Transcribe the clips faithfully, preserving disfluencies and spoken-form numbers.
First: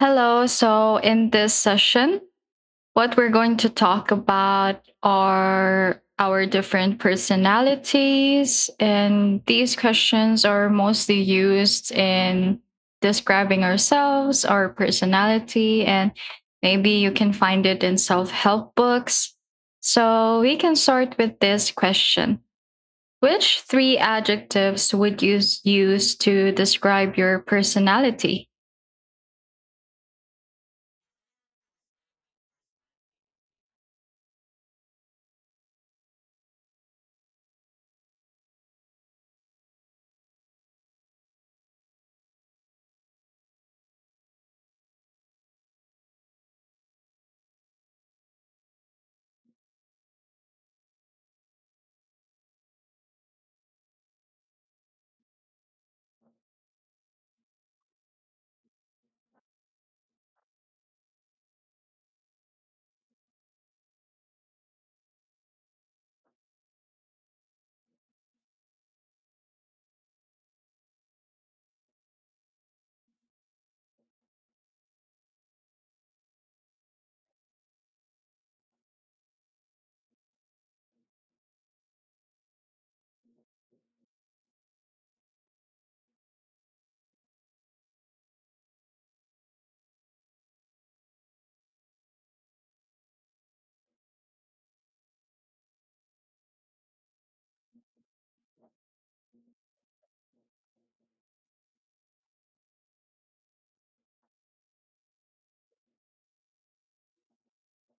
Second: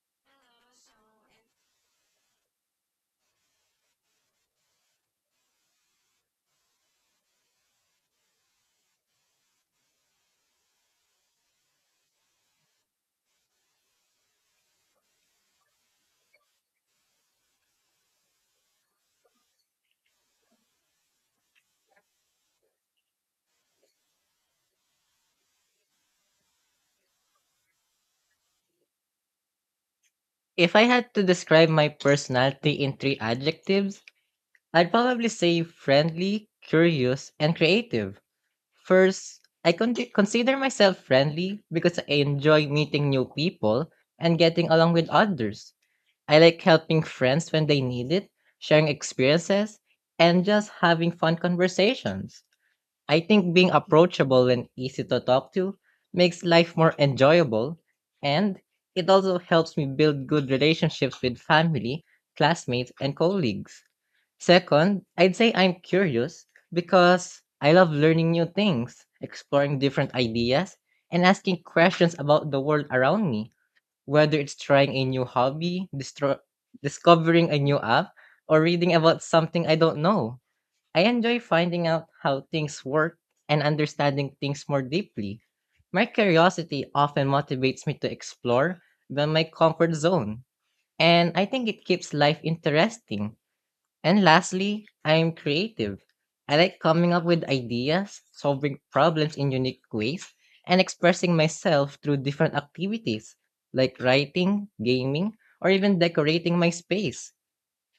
Hello. So, in this session, what we're going to talk about are our different personalities. And these questions are mostly used in describing ourselves, our personality, and maybe you can find it in self help books. So, we can start with this question: Which three adjectives would you s- use to describe your personality? If I had to describe my personality in three adjectives, I'd probably say friendly, curious, and creative. First, I con- consider myself friendly because I enjoy meeting new people and getting along with others. I like helping friends when they need it, sharing experiences, and just having fun conversations. I think being approachable and easy to talk to makes life more enjoyable, and it also helps me build good relationships with family, classmates, and colleagues. Second, I'd say I'm curious because I love learning new things, exploring different ideas, and asking questions about the world around me, whether it's trying a new hobby, distro- discovering a new app, or reading about something I don't know. I enjoy finding out how things work and understanding things more deeply. My curiosity often motivates me to explore beyond my comfort zone, and I think it keeps life interesting. And lastly, I am creative. I like coming up with ideas, solving problems in unique ways, and expressing myself through different activities like writing, gaming, or even decorating my space.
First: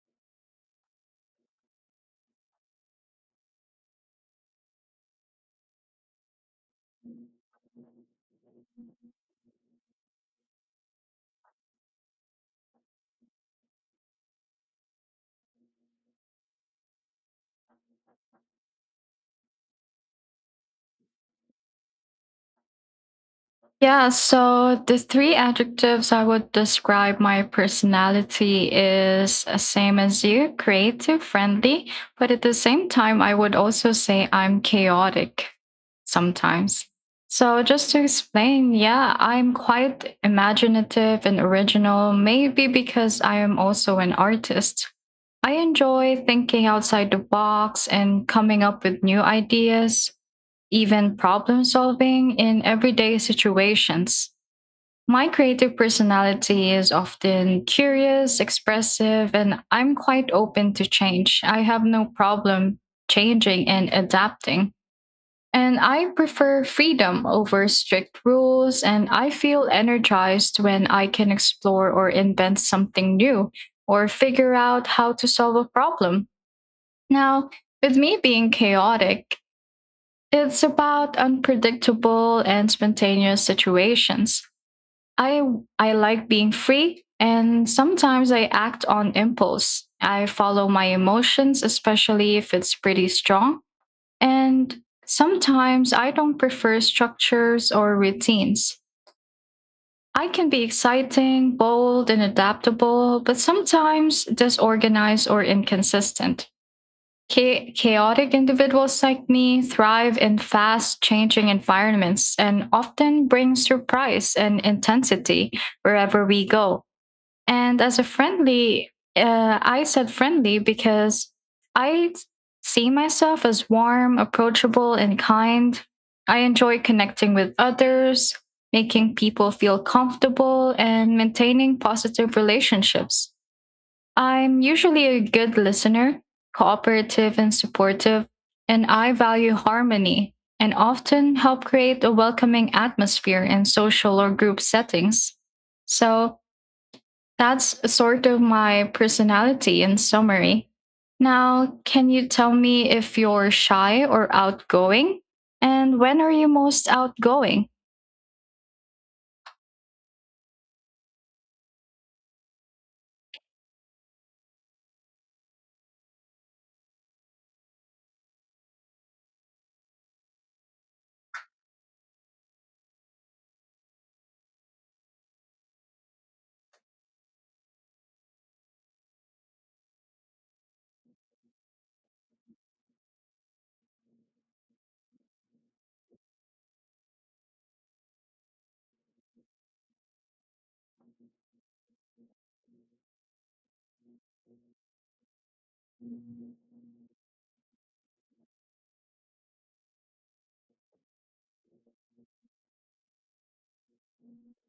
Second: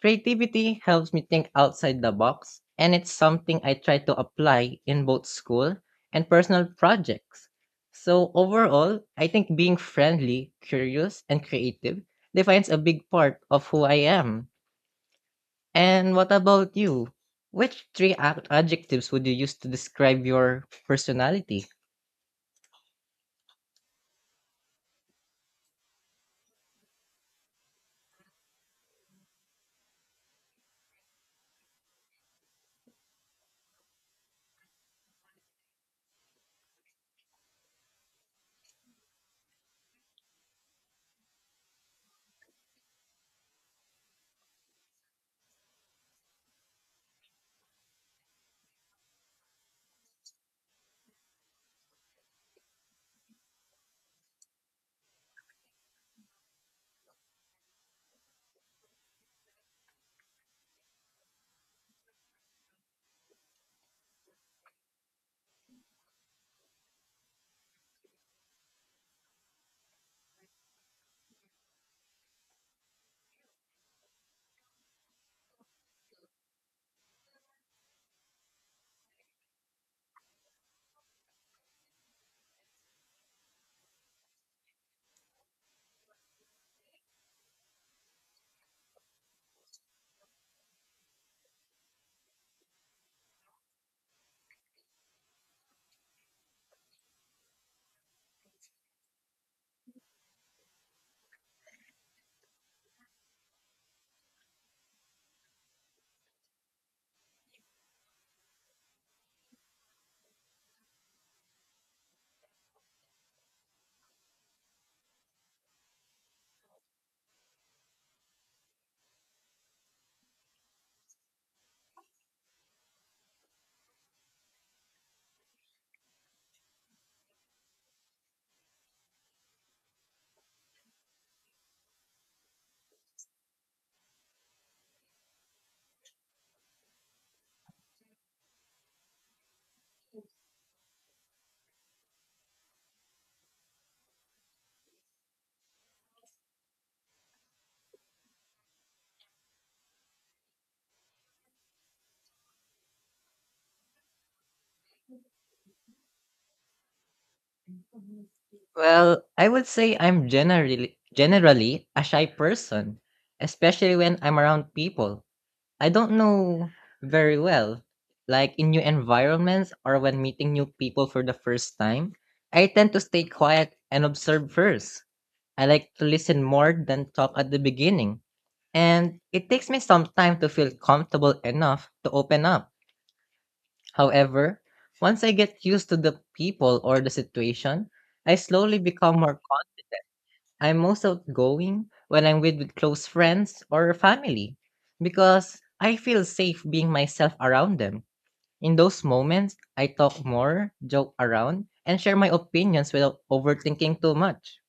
Creativity helps me think outside the box, and it's something I try to apply in both school and personal projects. So, overall, I think being friendly, curious, and creative defines a big part of who I am. And what about you? Which three ad- adjectives would you use to describe your personality? Yeah, so the three adjectives I would describe my personality is uh, same as you, creative, friendly, but at the same time I would also say I'm chaotic sometimes. So just to explain, yeah, I'm quite imaginative and original, maybe because I am also an artist. I enjoy thinking outside the box and coming up with new ideas, even problem solving in everyday situations. My creative personality is often curious, expressive, and I'm quite open to change. I have no problem changing and adapting. And I prefer freedom over strict rules, and I feel energized when I can explore or invent something new or figure out how to solve a problem. Now, with me being chaotic, it's about unpredictable and spontaneous situations. I I like being free, and sometimes I act on impulse. I follow my emotions, especially if it's pretty strong, and sometimes I don't prefer structures or routines. I can be exciting, bold and adaptable, but sometimes disorganized or inconsistent. Cha- chaotic individuals like me thrive in fast changing environments and often bring surprise and intensity wherever we go. And as a friendly, uh, I said friendly because I see myself as warm, approachable, and kind. I enjoy connecting with others, making people feel comfortable, and maintaining positive relationships. I'm usually a good listener, cooperative and supportive, and I value harmony and often help create a welcoming atmosphere in social or group settings. So that's sort of my personality in summary. Now, can you tell me if you're shy or outgoing? And when are you most outgoing? Well, I would say I'm generally generally a shy person, especially when I'm around people I don't know very well. Like in new environments or when meeting new people for the first time, I tend to stay quiet and observe first. I like to listen more than talk at the beginning. And it takes me some time to feel comfortable enough to open up. However, once I get used to the people or the situation, I slowly become more. I'm most outgoing when I'm with, with close friends or family because I feel safe being myself around them. In those moments, I talk more, joke around, and share my opinions without overthinking too much.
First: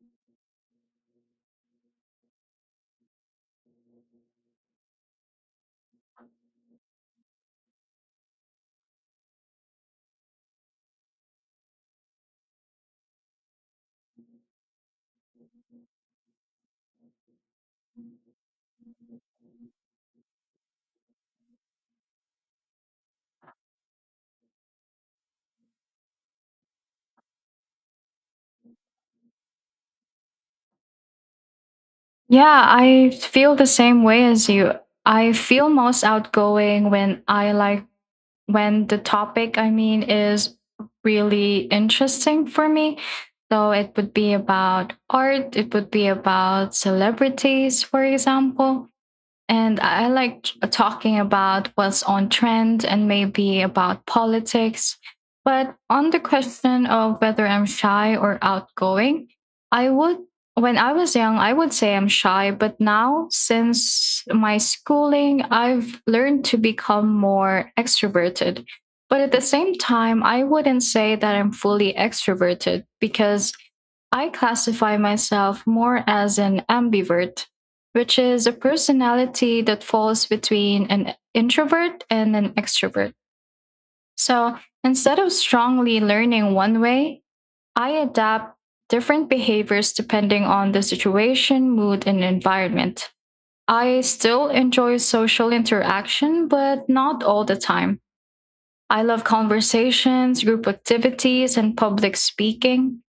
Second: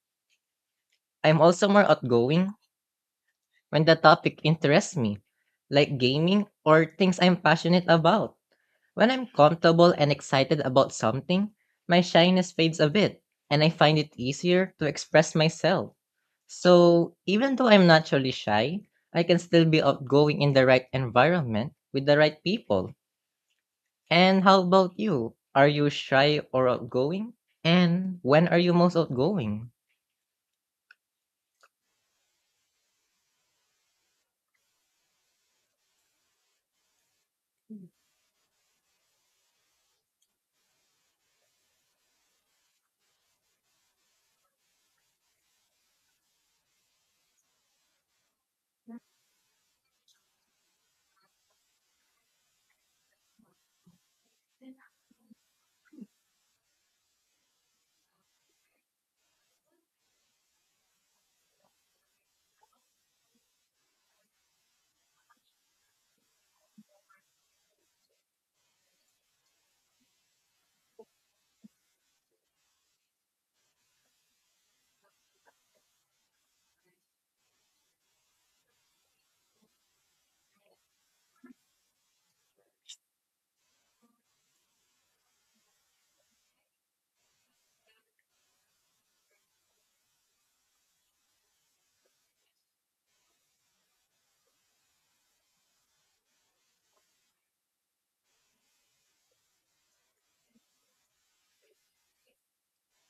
I'm also more outgoing when the topic interests me, like gaming or things I'm passionate about. When I'm comfortable and excited about something, my shyness fades a bit, and I find it easier to express myself. So, even though I'm naturally shy, I can still be outgoing in the right environment with the right people. And how about you? Are you shy or outgoing? And when are you most outgoing? Yeah, I feel the same way as you. I feel most outgoing when I like, when the topic, I mean, is really interesting for me. So it would be about art, it would be about celebrities, for example. And I like talking about what's on trend and maybe about politics. But on the question of whether I'm shy or outgoing, I would, when I was young, I would say I'm shy. But now, since my schooling, I've learned to become more extroverted. But at the same time, I wouldn't say that I'm fully extroverted because I classify myself more as an ambivert, which is a personality that falls between an introvert and an extrovert. So instead of strongly learning one way, I adapt different behaviors depending on the situation, mood, and environment. I still enjoy social interaction, but not all the time. I love conversations, group activities, and public speaking.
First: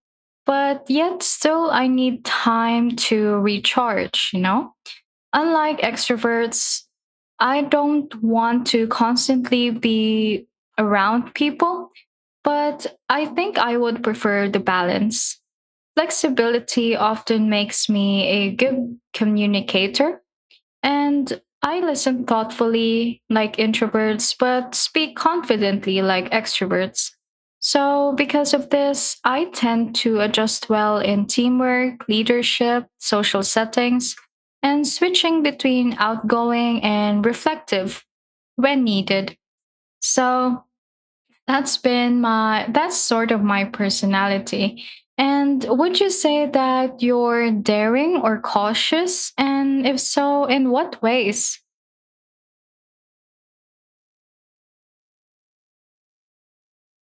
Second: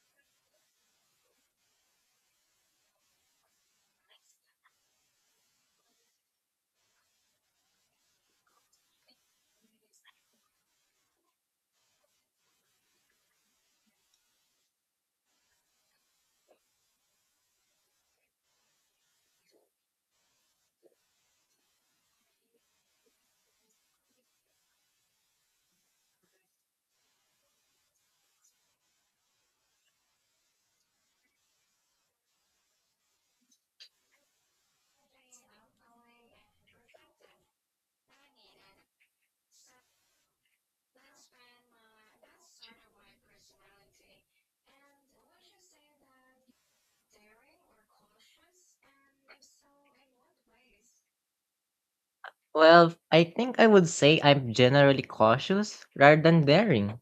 But yet, still, I need time to recharge, you know? Unlike extroverts, I don't want to constantly be around people, but I think I would prefer the balance. Flexibility often makes me a good communicator, and I listen thoughtfully, like introverts, but speak confidently, like extroverts. So, because of this, I tend to adjust well in teamwork, leadership, social settings, and switching between outgoing and reflective when needed. So, that's been my, that's sort of my personality. And would you say that you're daring or cautious? And if so, in what ways? Well, I think I would say I'm generally cautious rather than daring.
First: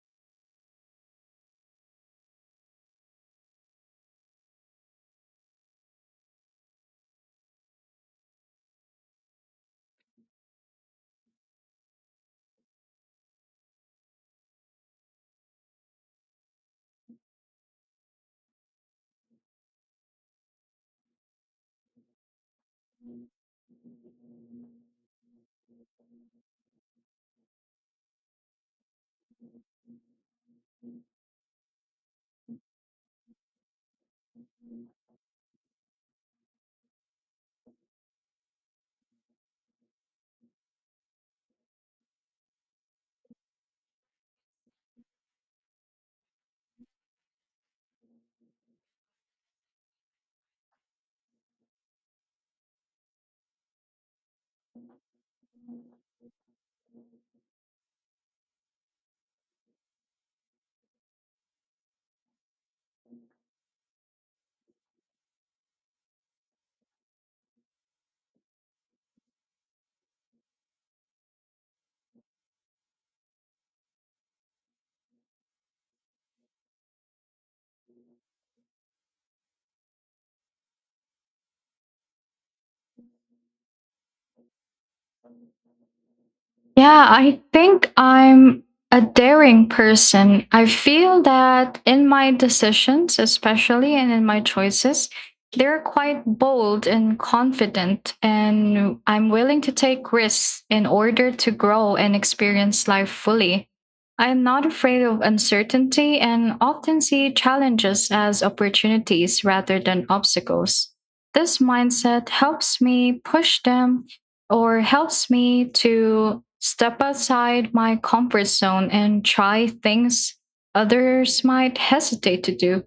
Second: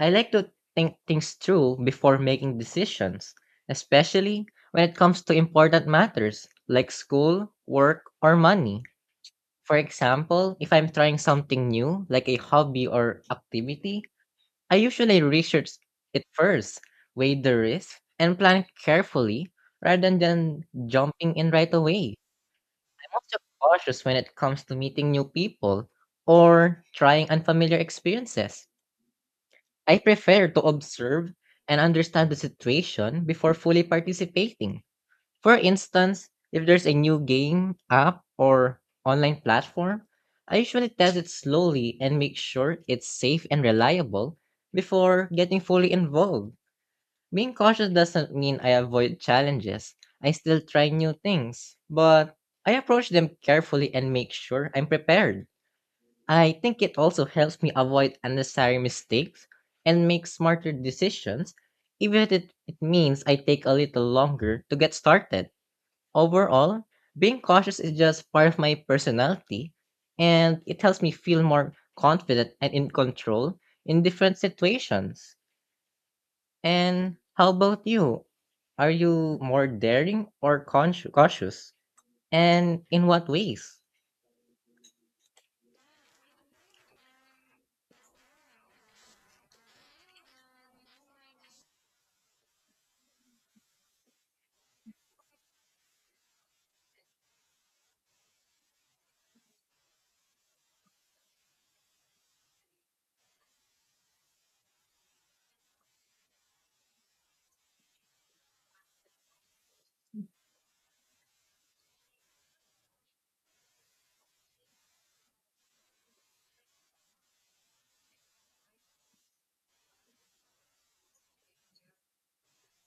I like to think things through before making decisions, especially when it comes to important matters like school, work, or money. For example, if I'm trying something new, like a hobby or activity, I usually research it first, weigh the risk, and plan carefully rather than jumping in right away. I'm also cautious when it comes to meeting new people or trying unfamiliar experiences. I prefer to observe and understand the situation before fully participating. For instance, if there's a new game, app, or online platform, I usually test it slowly and make sure it's safe and reliable before getting fully involved. Being cautious doesn't mean I avoid challenges. I still try new things, but I approach them carefully and make sure I'm prepared. I think it also helps me avoid unnecessary mistakes and make smarter decisions, even if it, it means I take a little longer to get started. Overall, being cautious is just part of my personality, and it helps me feel more confident and in control in different situations. And how about you? Are you more daring or consci- cautious? And in what ways? Yeah, I think I'm a daring person. I feel that in my decisions, especially, and in my choices, they're quite bold and confident, and I'm willing to take risks in order to grow and experience life fully. I am not afraid of uncertainty and often see challenges as opportunities rather than obstacles. This mindset helps me push them, or helps me to step outside my comfort zone and try things others might hesitate to do.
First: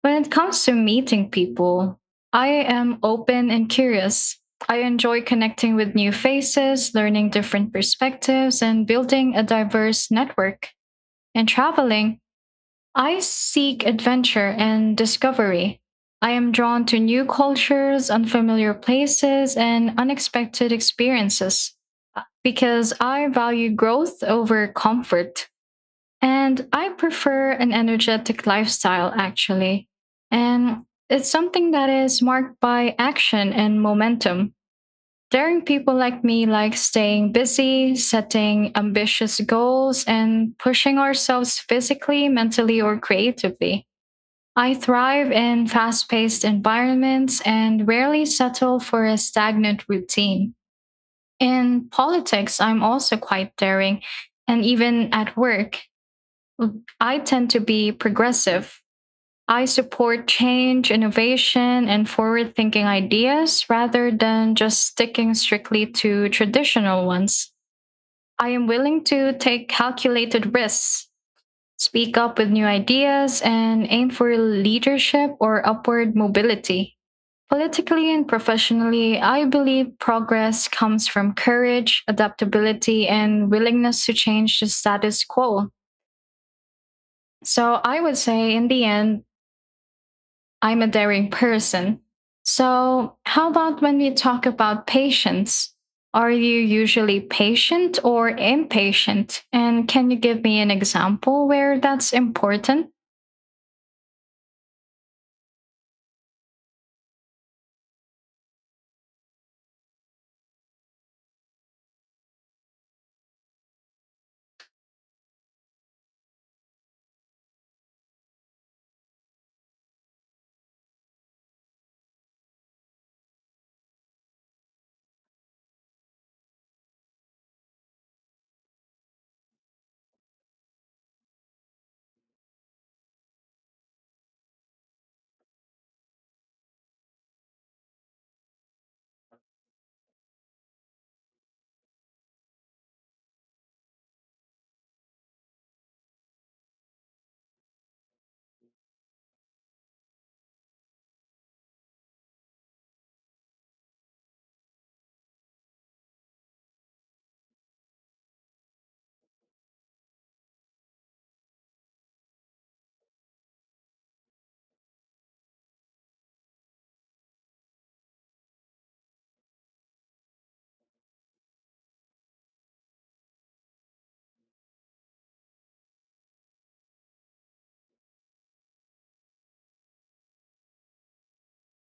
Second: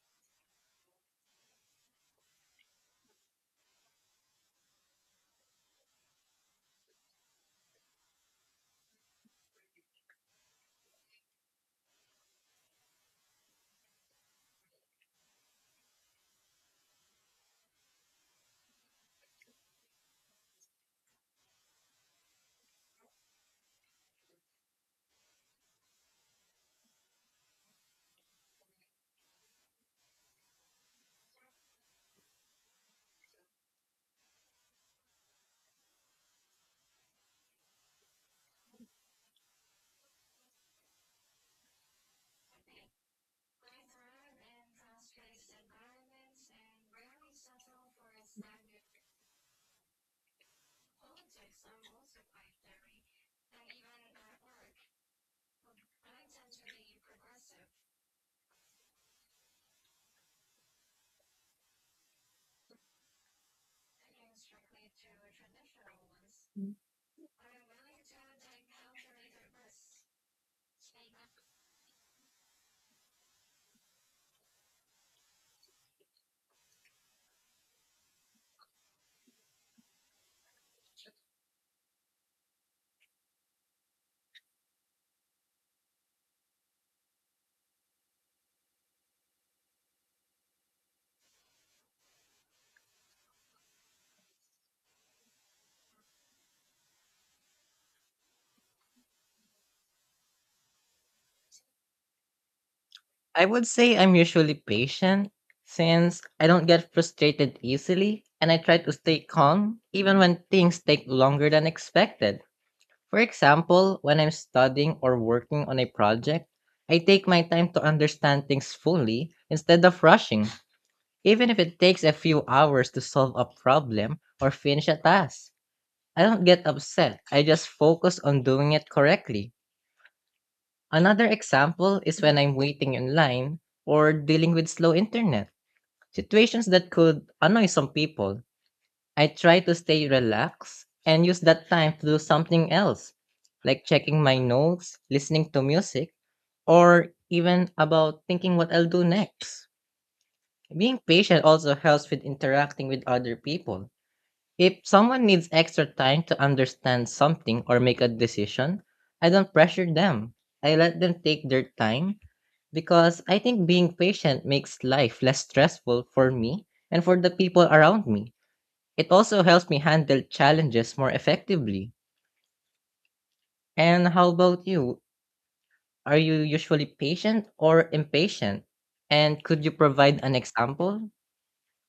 When it comes to meeting people, I am open and curious. I enjoy connecting with new faces, learning different perspectives, and building a diverse network. And traveling, I seek adventure and discovery. I am drawn to new cultures, unfamiliar places, and unexpected experiences, uh, because I value growth over comfort. And I prefer an energetic lifestyle, actually. And it's something that is marked by action and momentum. Daring people like me like staying busy, setting ambitious goals, and pushing ourselves physically, mentally, or creatively. I thrive in fast paced environments and rarely settle for a stagnant routine. In politics, I'm also quite daring, and even at work, I tend to be progressive. I support change, innovation, and forward thinking ideas rather than just sticking strictly to traditional ones. I am willing to take calculated risks, speak up with new ideas, and aim for leadership or upward mobility. Politically and professionally, I believe progress comes from courage, adaptability, and willingness to change the status quo. So I would say, in the end, I'm a daring person. So, how about when we talk about patience? Are you usually patient or impatient? And can you give me an example where that's important? I would say I'm usually patient, since I don't get frustrated easily and I try to stay calm even when things take longer than expected. For example, when I'm studying or working on a project, I take my time to understand things fully instead of rushing, even if it takes a few hours to solve a problem or finish a task. I don't get upset, I just focus on doing it correctly. Another example is when I'm waiting in line or dealing with slow internet, situations that could annoy some people. I try to stay relaxed and use that time to do something else, like checking my notes, listening to music, or even about thinking what I'll do next. Being patient also helps with interacting with other people. If someone needs extra time to understand something or make a decision, I don't pressure them. I let them take their time because I think being patient makes life less stressful for me and for the people around me. It also helps me handle challenges more effectively. And how about you? Are you usually patient or impatient? And could you provide an example?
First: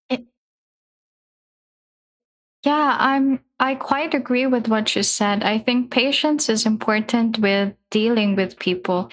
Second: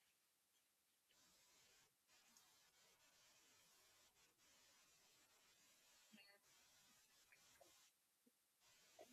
It- yeah, I'm I quite agree with what you said. I think patience is important with dealing with people.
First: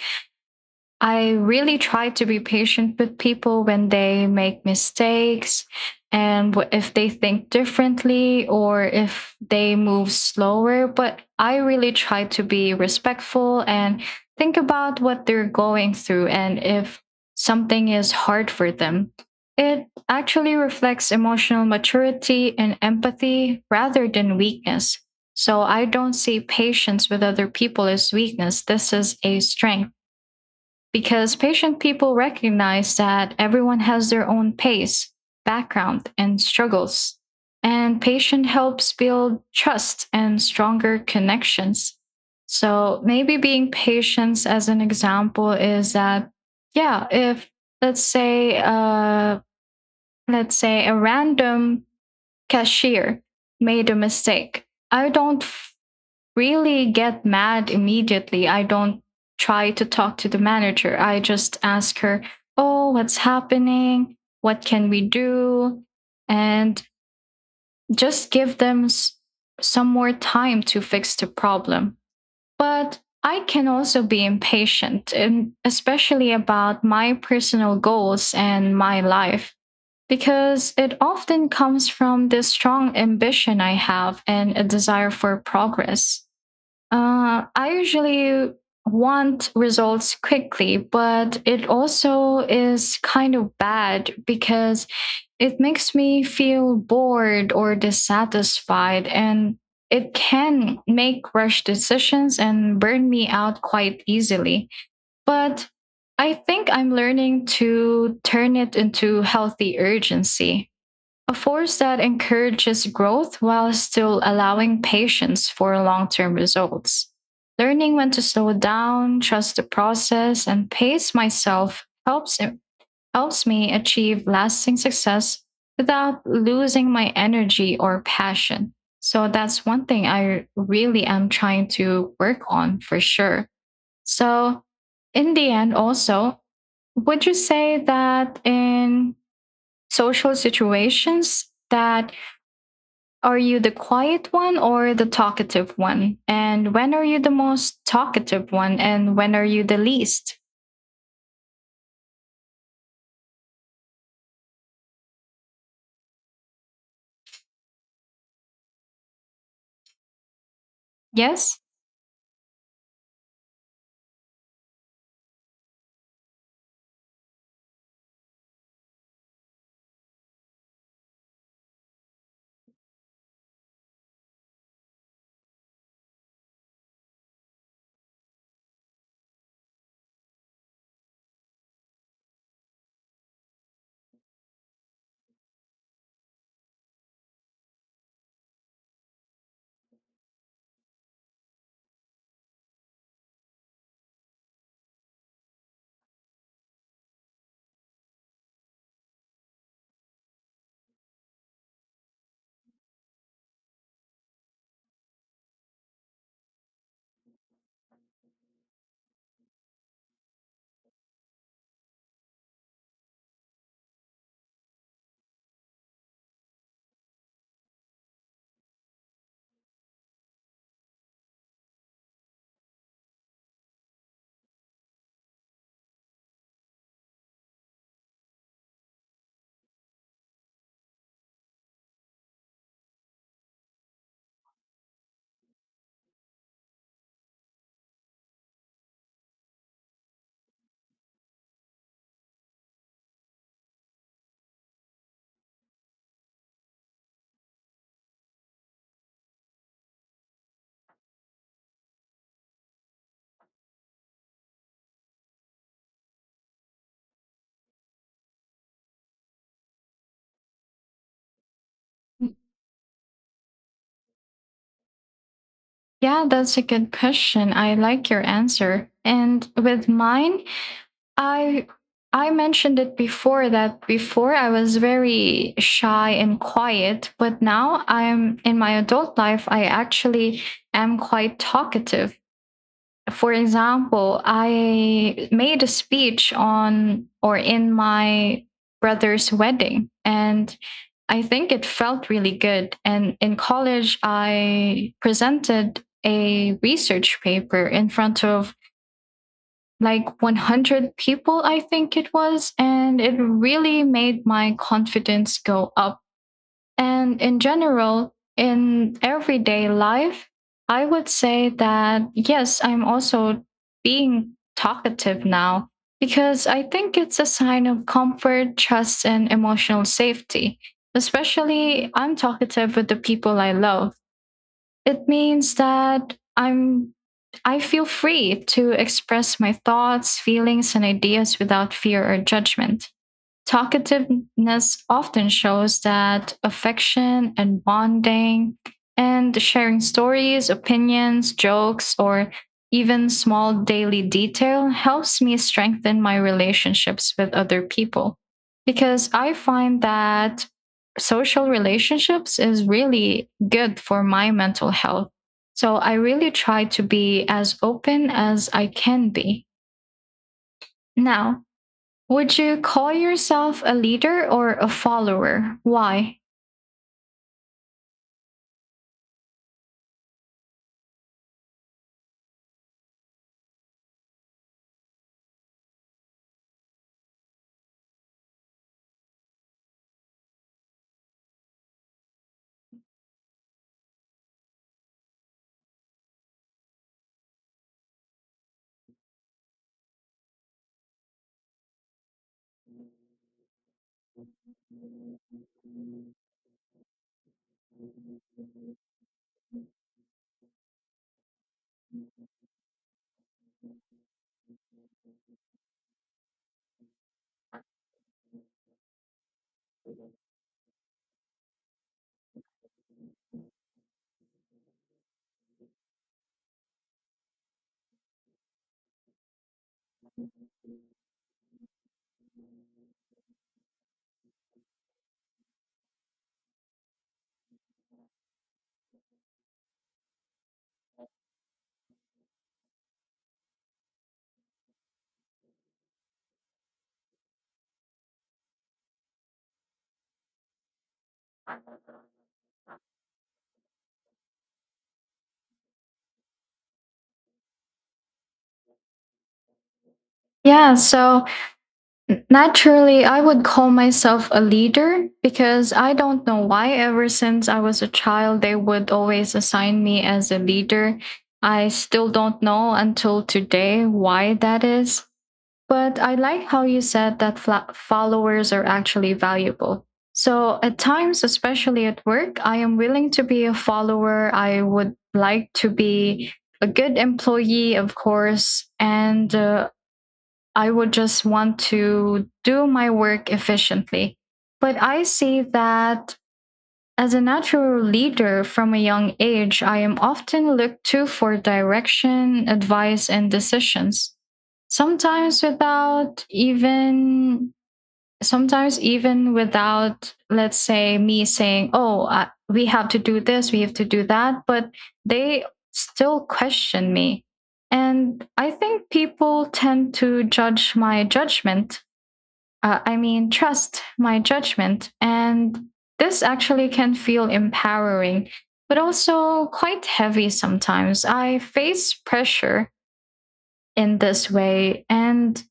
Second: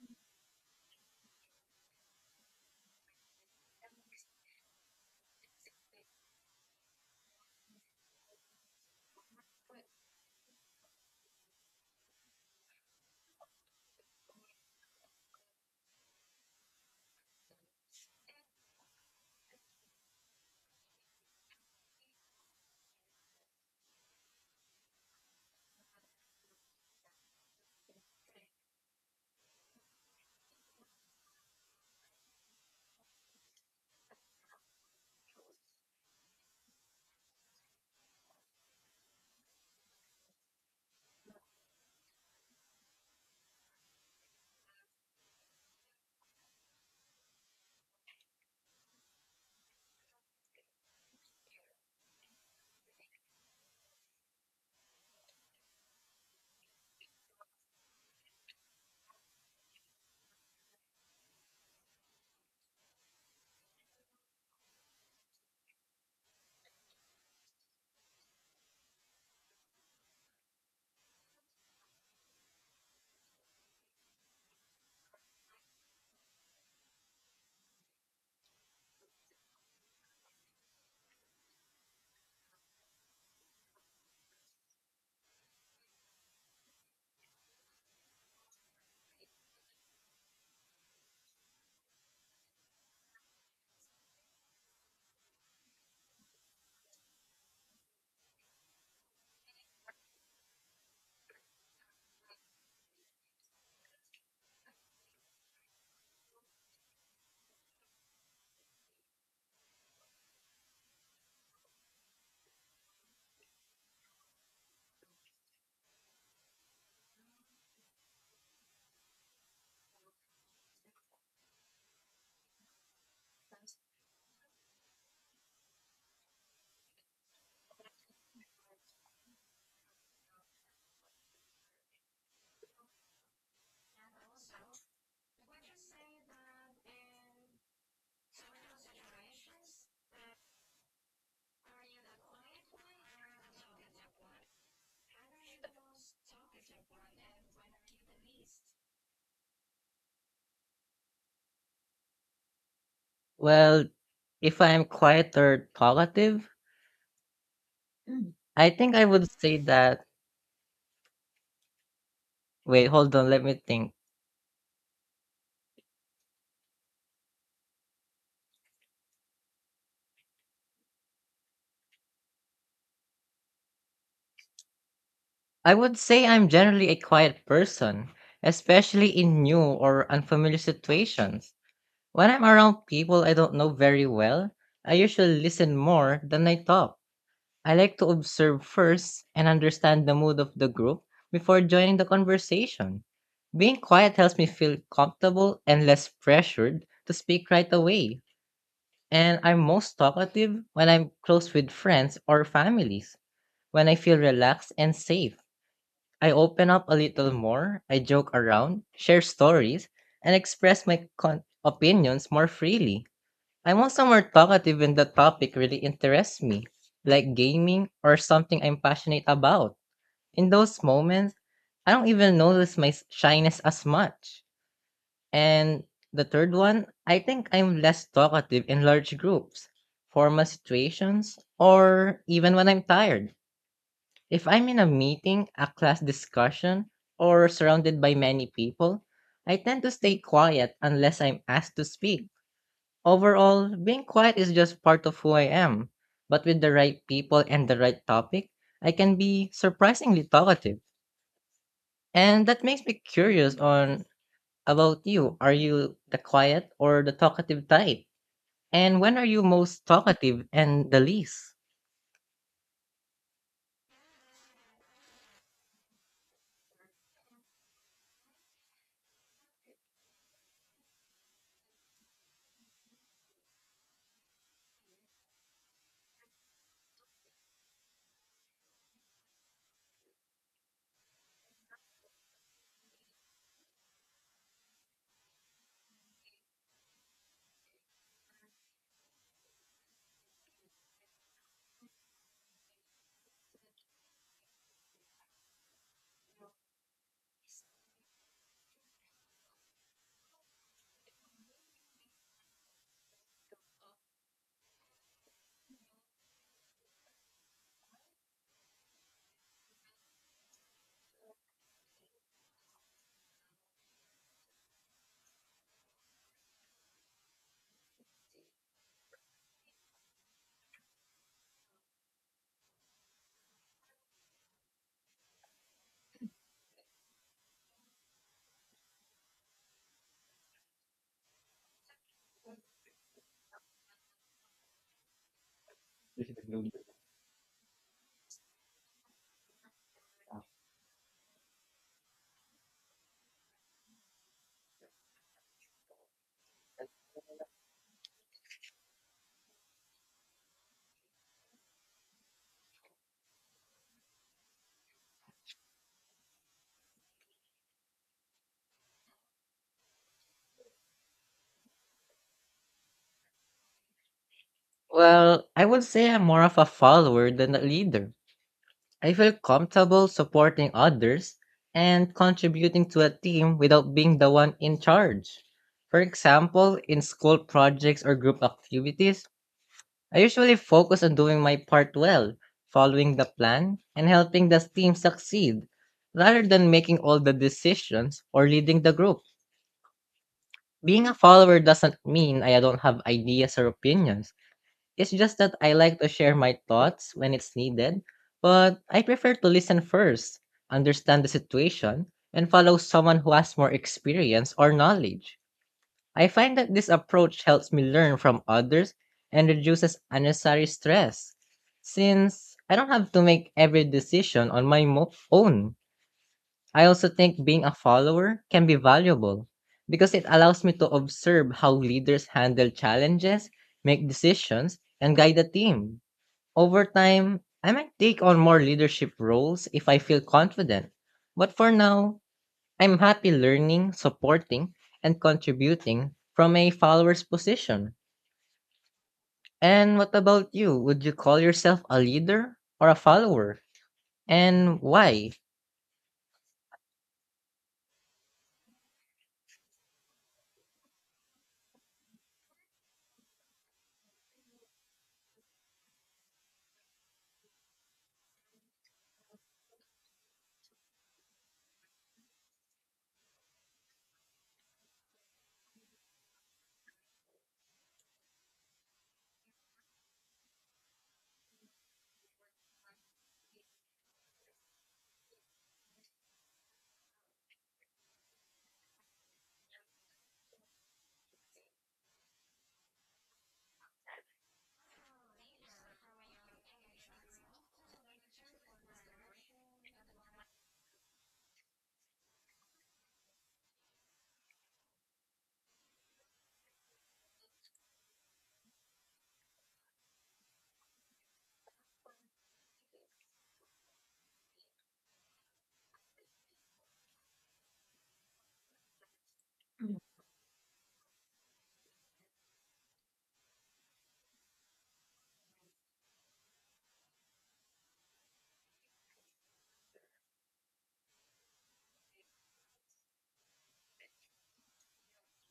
I really try to be patient with people when they make mistakes, and if they think differently or if they move slower. But I really try to be respectful and think about what they're going through and if something is hard for them. It actually reflects emotional maturity and empathy rather than weakness. So I don't see patience with other people as weakness. This is a strength because patient people recognize that everyone has their own pace, background, and struggles. And patient helps build trust and stronger connections. So maybe being patient as an example is that, yeah, if, let's say, uh, let's say a random cashier made a mistake, I don't really get mad immediately. I don't try to talk to the manager. I just ask her, "Oh, what's happening? What can we do?" And just give them s- some more time to fix the problem. But I can also be impatient, and especially about my personal goals and my life, because it often comes from this strong ambition I have and a desire for progress. Uh, I usually want results quickly, but it also is kind of bad because it makes me feel bored or dissatisfied, and it can make rush decisions and burn me out quite easily. But I think I'm learning to turn it into healthy urgency, a force that encourages growth while still allowing patience for long term results. Learning when to slow down, trust the process, and pace myself helps, helps me achieve lasting success without losing my energy or passion. So that's one thing I really am trying to work on for sure. So, in the end, also, would you say that, in social situations, that are you the quiet one or the talkative one? And when are you the most talkative one? And when are you the least? Well, if I'm quiet or talkative, I think I would say that. Yes? Wait, hold on, let me think. I would say I'm generally a quiet person, especially in new or unfamiliar situations. When I'm around people I don't know very well, I usually listen more than I talk. I like to observe first and understand the mood of the group before joining the conversation. Being quiet helps me feel comfortable and less pressured to speak right away. And I'm most talkative when I'm close with friends or families. When I feel relaxed and safe, I open up a little more, I joke around, share stories, and express my con- opinions more freely. I want somewhere talkative when the topic really interests me, like gaming or something I'm passionate about. In those moments, I don't even notice my s- shyness as much. And the third one, I think I'm less talkative in large groups, formal situations, or even when I'm tired. If I'm in a meeting, a class discussion, or surrounded by many people, I tend to stay quiet unless I'm asked to speak. Overall, being quiet is just part of who I am. But with the right people and the right topic, I can be surprisingly talkative. And that makes me curious on about you. Are you the quiet or the talkative type? And when are you most talkative and the least? Yeah, that's a good question. I like your answer. And with mine, I I mentioned it before that, before, I was very shy and quiet, but now I'm in my adult life I actually am quite talkative. For example, I made a speech on, or in, my brother's wedding, and I think it felt really good. And in college, I presented a research paper in front of like one hundred people, I think it was. And it really made my confidence go up, and in general, in everyday life, I would say that yes, I'm also being talkative now because I think it's a sign of comfort, trust, and emotional safety. Especially, I'm talkative with the people I love. It means that I'm I feel free to express my thoughts, feelings, and ideas without fear or judgment. Talkativeness often shows that affection and bonding, and sharing stories, opinions, jokes, or even small daily detail, helps me strengthen my relationships with other people. Because I find that social relationships is really good for my mental health. So I really try to be as open as I can be. Now, would you call yourself a leader or a Well, follower? I would say Why? I'm more of a follower than a leader. I feel comfortable supporting others and contributing to a team without being the one in charge. For example, in school projects or group activities, I usually focus on doing my part well, following the plan, and helping the team succeed, rather than making all the decisions or leading the group. Being a follower doesn't mean I don't have ideas or opinions. It's just that I like to share my thoughts when it's needed, but I prefer to listen first, understand the situation, and follow someone who has more experience or knowledge. I find that this approach helps me learn from others and reduces unnecessary stress, since I don't have to make every decision on my mo- own. I also think being a follower can be valuable because it allows me to observe how leaders handle challenges, make decisions, and guide a team. Over time, I might take on more leadership roles if I feel confident. But for now, I'm happy learning, supporting, and contributing from a follower's position. And what about you? Would you call yourself a leader or a follower? And why? Yeah, so n- naturally, I would call myself a leader because, I don't know why, ever since I was a child, they would always assign me as a leader. I still don't know until today why that is. But I like how you said that fla- followers are actually valuable. So at times, especially at work, I am willing to be a follower. I would like to be a good employee, of course, and uh, I would just want to do my work efficiently. But I see that, as a natural leader from a young age, I am often looked to for direction, advice, and decisions. Sometimes without even, Sometimes even without, let's say, me saying, "Oh, I, we have to do this, we have to do that," but they still question me. And I think people tend to judge my judgment uh, I mean, trust my judgment. And this actually can feel empowering, but also quite heavy sometimes. I face pressure in this way, and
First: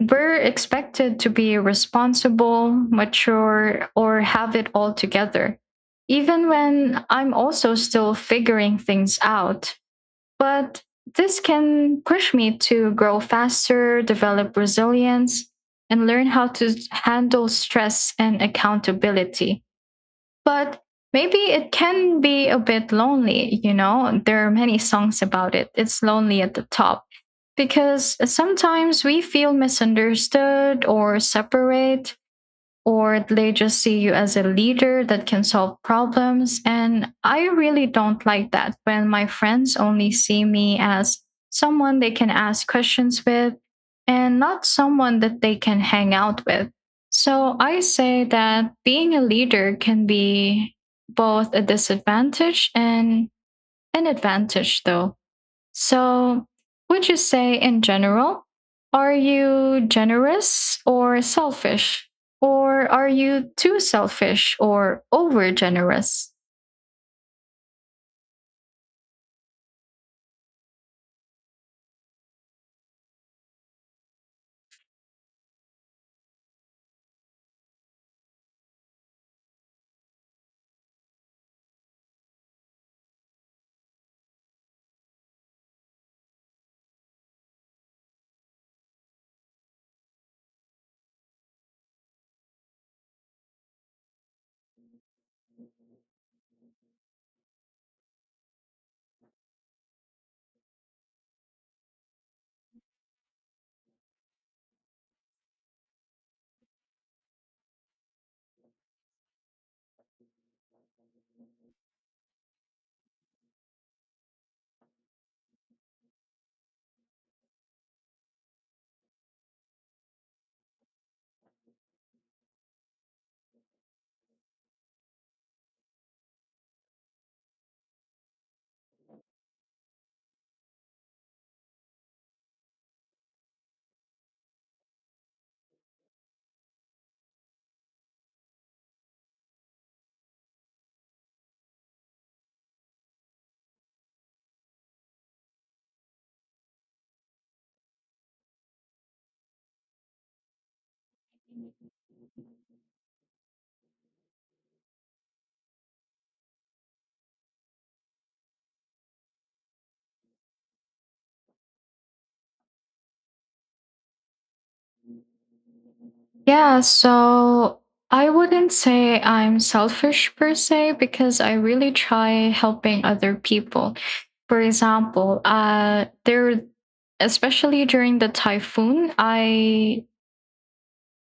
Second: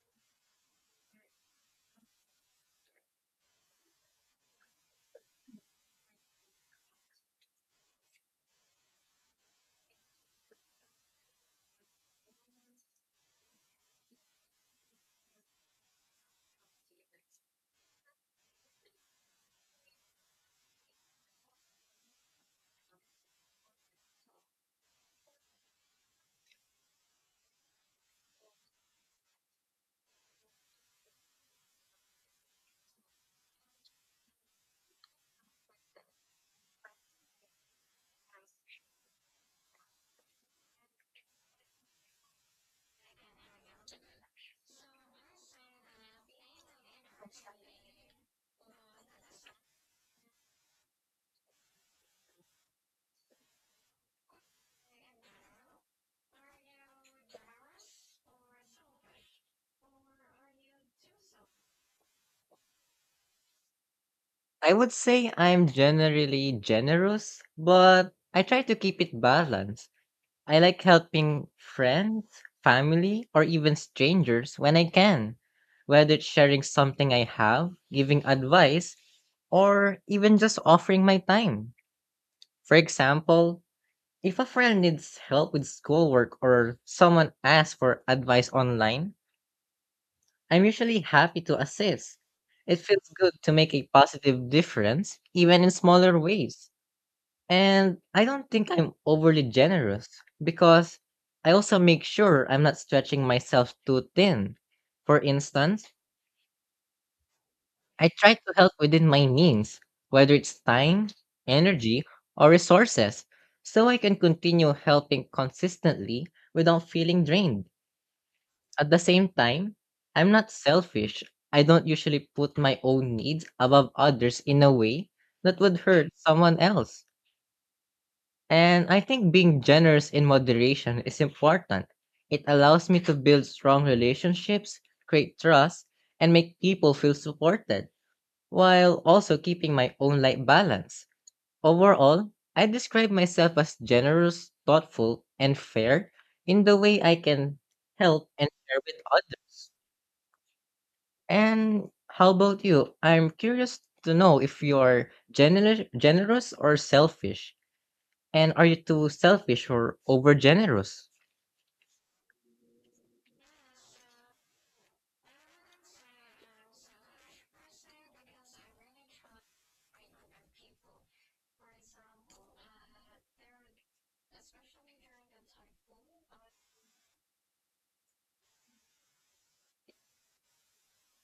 we're expected to be responsible, mature, or have it all together. Even when I'm also still figuring things out, but this can push me to grow faster, develop resilience, and learn how to handle stress and accountability. But maybe it can be a bit lonely, you know? There are many songs about it. It's lonely at the top because sometimes we feel misunderstood or separate, or they just see you as a leader that can solve problems. And I really don't like that when my friends only see me as someone they can ask questions with and not someone that they can hang out with. So I say that being a leader can be both a disadvantage and an advantage, though. So, would you say in general, are you generous or selfish? Or are you too selfish I would or say over I'm generous? generally generous, but I try to keep it balanced. I like helping friends, family, or even strangers when I can, whether it's sharing something I have, giving advice, or even just offering my time. For example, if a friend needs help with schoolwork or someone asks for advice online, I'm usually happy to assist. It feels good to make a positive difference, even in smaller ways. And I don't think I'm overly generous because I also make sure I'm not stretching myself too thin. For instance, I try to help within my means, whether it's time, energy, or resources, so I can continue helping consistently without feeling drained. At the same time, I'm not selfish. I don't usually put my own needs above others in a way that would hurt someone else. And I think being generous in moderation is important. It allows me to build strong relationships, create trust, and make people feel supported, while also keeping my own life balance. Overall, I describe myself as generous, thoughtful, and fair in the way I can help and share with others. And how about you? I'm curious to know if you're gener- generous or selfish. And are you too selfish or overgenerous? Yeah, so I wouldn't say I'm selfish per se because I really try helping other people. For example, uh, there, especially during the typhoon, I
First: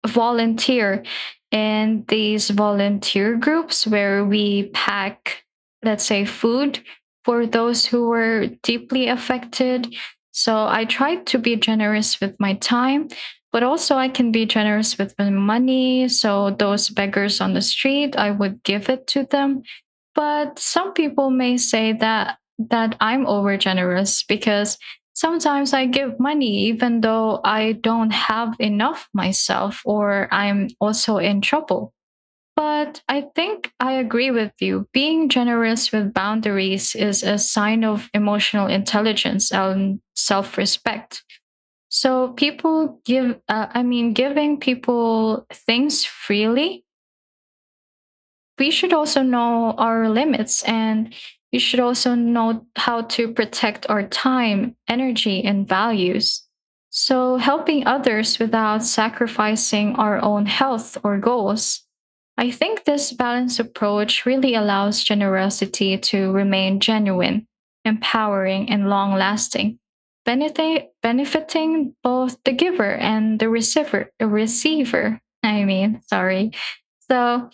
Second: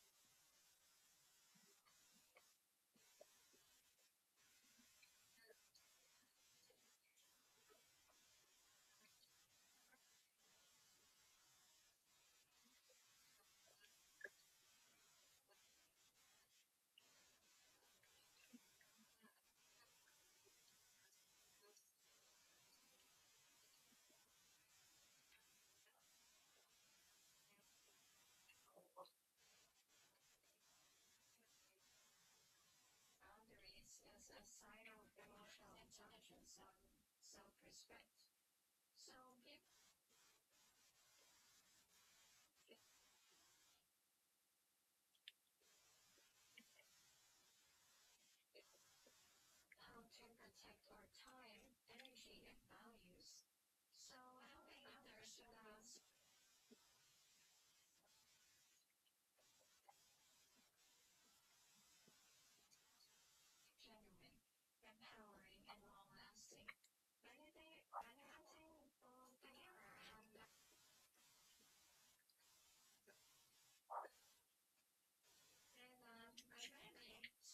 volunteer in these volunteer groups where we pack, let's say, food for those who were deeply affected. So I tried to be generous with my time, but also I can be generous with my money. So those beggars on the street, I would give it to them. But some people may say that that I'm over generous because sometimes I give money even though I don't have enough myself or I'm also in trouble. But I think I agree with you. Being generous with boundaries is a sign of emotional intelligence and self respect. So people give, uh, I mean, giving people things freely, we should also know our limits, and we should also know how to protect our time, energy, and values. So, helping others without sacrificing our own health or goals. I think this balanced approach really allows generosity to remain genuine, empowering, and long lasting, benefit, benefiting both the giver and the receiver. The receiver, I mean, sorry. So,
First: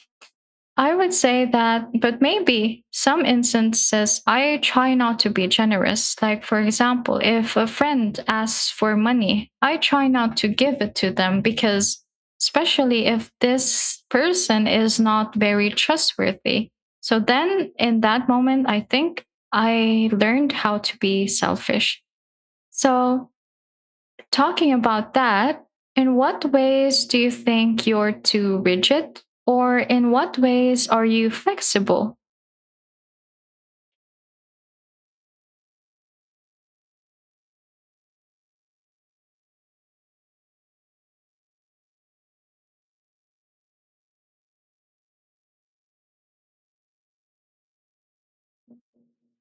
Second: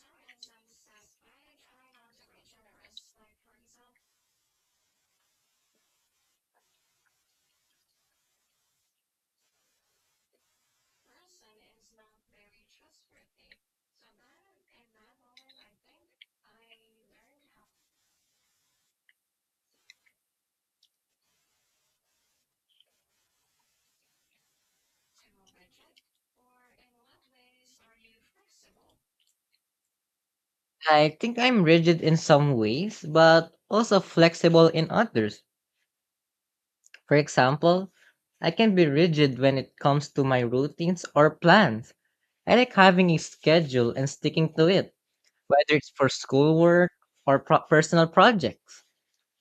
I would say that, but maybe some instances I try not to be generous. Like, for example, if a friend asks for money, I try not to give it to them because, especially if this person is not very trustworthy. So then in that moment, I think I learned how to be selfish. So, talking about that, in what ways do you think you're too rigid, or in what ways are I you think I'm rigid in flexible? some ways, but also flexible in others. For example, I can be rigid when it comes to my routines or plans. I like having a schedule and sticking to it, whether it's for schoolwork or pro- personal projects.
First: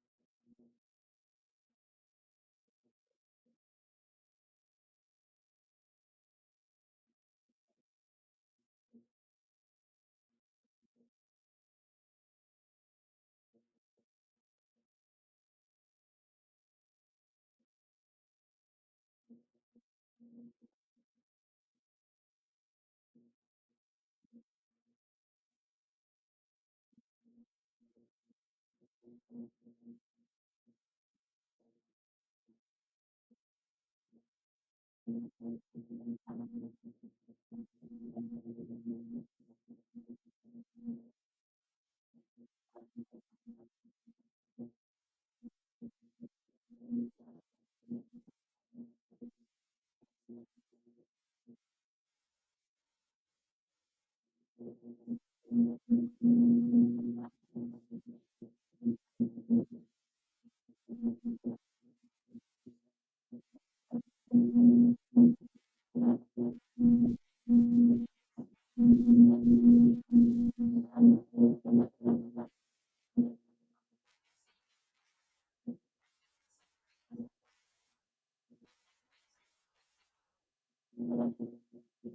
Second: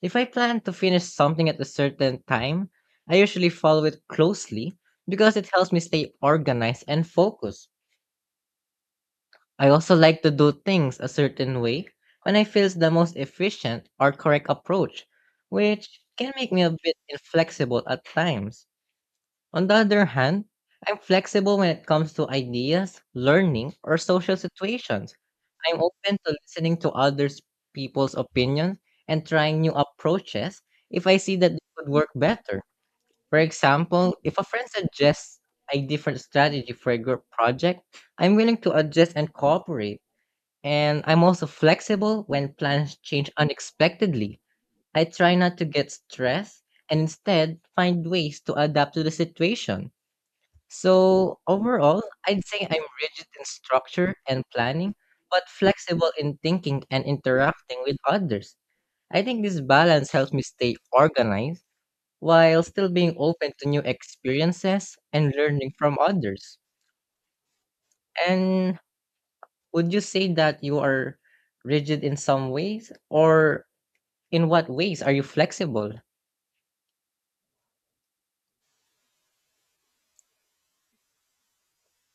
If I plan to finish something at a certain time, I usually follow it closely because it helps me stay organized and focused. I also like to do things a certain way when I feel is the most efficient or correct approach, which can make me a bit inflexible at times. On the other hand, I'm flexible when it comes to ideas, learning, or social situations. I'm open to listening to others people's opinions and trying new approaches if I see that they could work better. For example, if a friend suggests a different strategy for a group project, I'm willing to adjust and cooperate, and I'm also flexible when plans change unexpectedly. I try not to get stressed and instead find ways to adapt to the situation. So, overall, I'd say I'm rigid in structure and planning, but flexible in thinking and interacting with others. I think this balance helps me stay organized while still being open to new experiences and learning from others. And would you say that you are rigid in some ways or in what ways are you flexible?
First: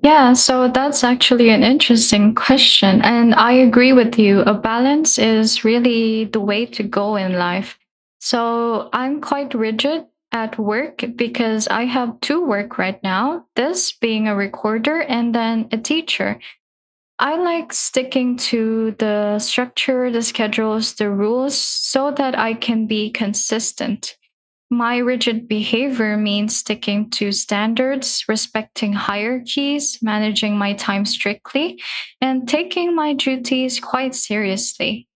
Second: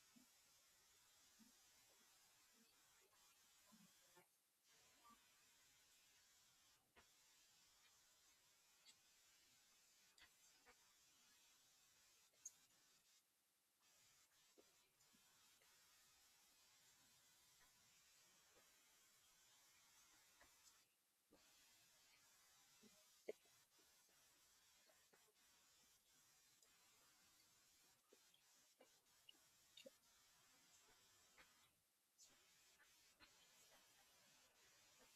Yeah, so that's actually an interesting question. And I agree with you. A balance is really the way to go in life. So I'm quite rigid at work because I have two work right now, this being a recorder and then a teacher. I like sticking to the structure, the schedules, the rules so that I can be consistent. My rigid behavior means sticking to standards, respecting hierarchies, managing my time strictly, and taking my duties quite seriously.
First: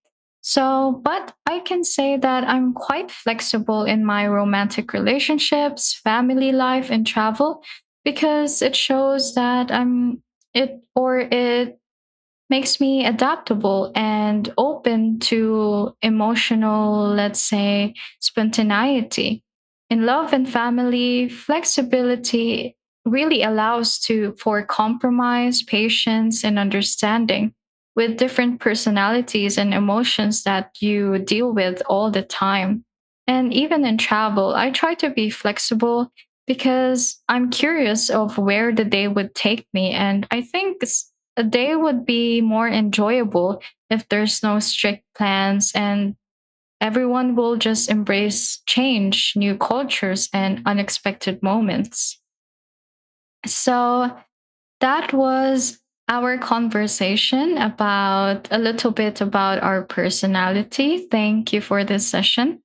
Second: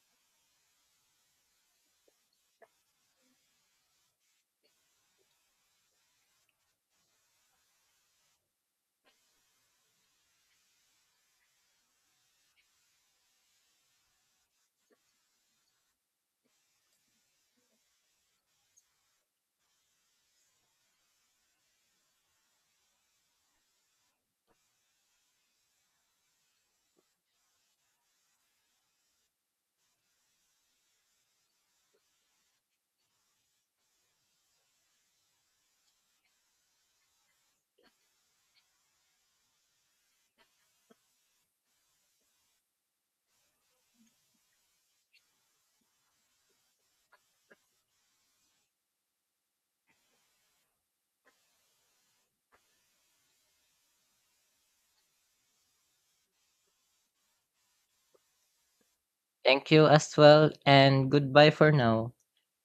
So, but I can say that I'm quite flexible in my romantic relationships, family life, and travel because it shows that I'm it or it makes me adaptable and open to emotional, let's say, spontaneity. In love and family, flexibility really allows to for compromise, patience, and understanding with different personalities and emotions that you deal with all the time. And even in travel, I try to be flexible because I'm curious of where the day would take me. And I think s- a day would be more enjoyable if there's no strict plans and everyone will just embrace change, new cultures, and unexpected moments. So that was our conversation about a little bit about Thank our you as well, personality. and goodbye Thank you for for this now. session.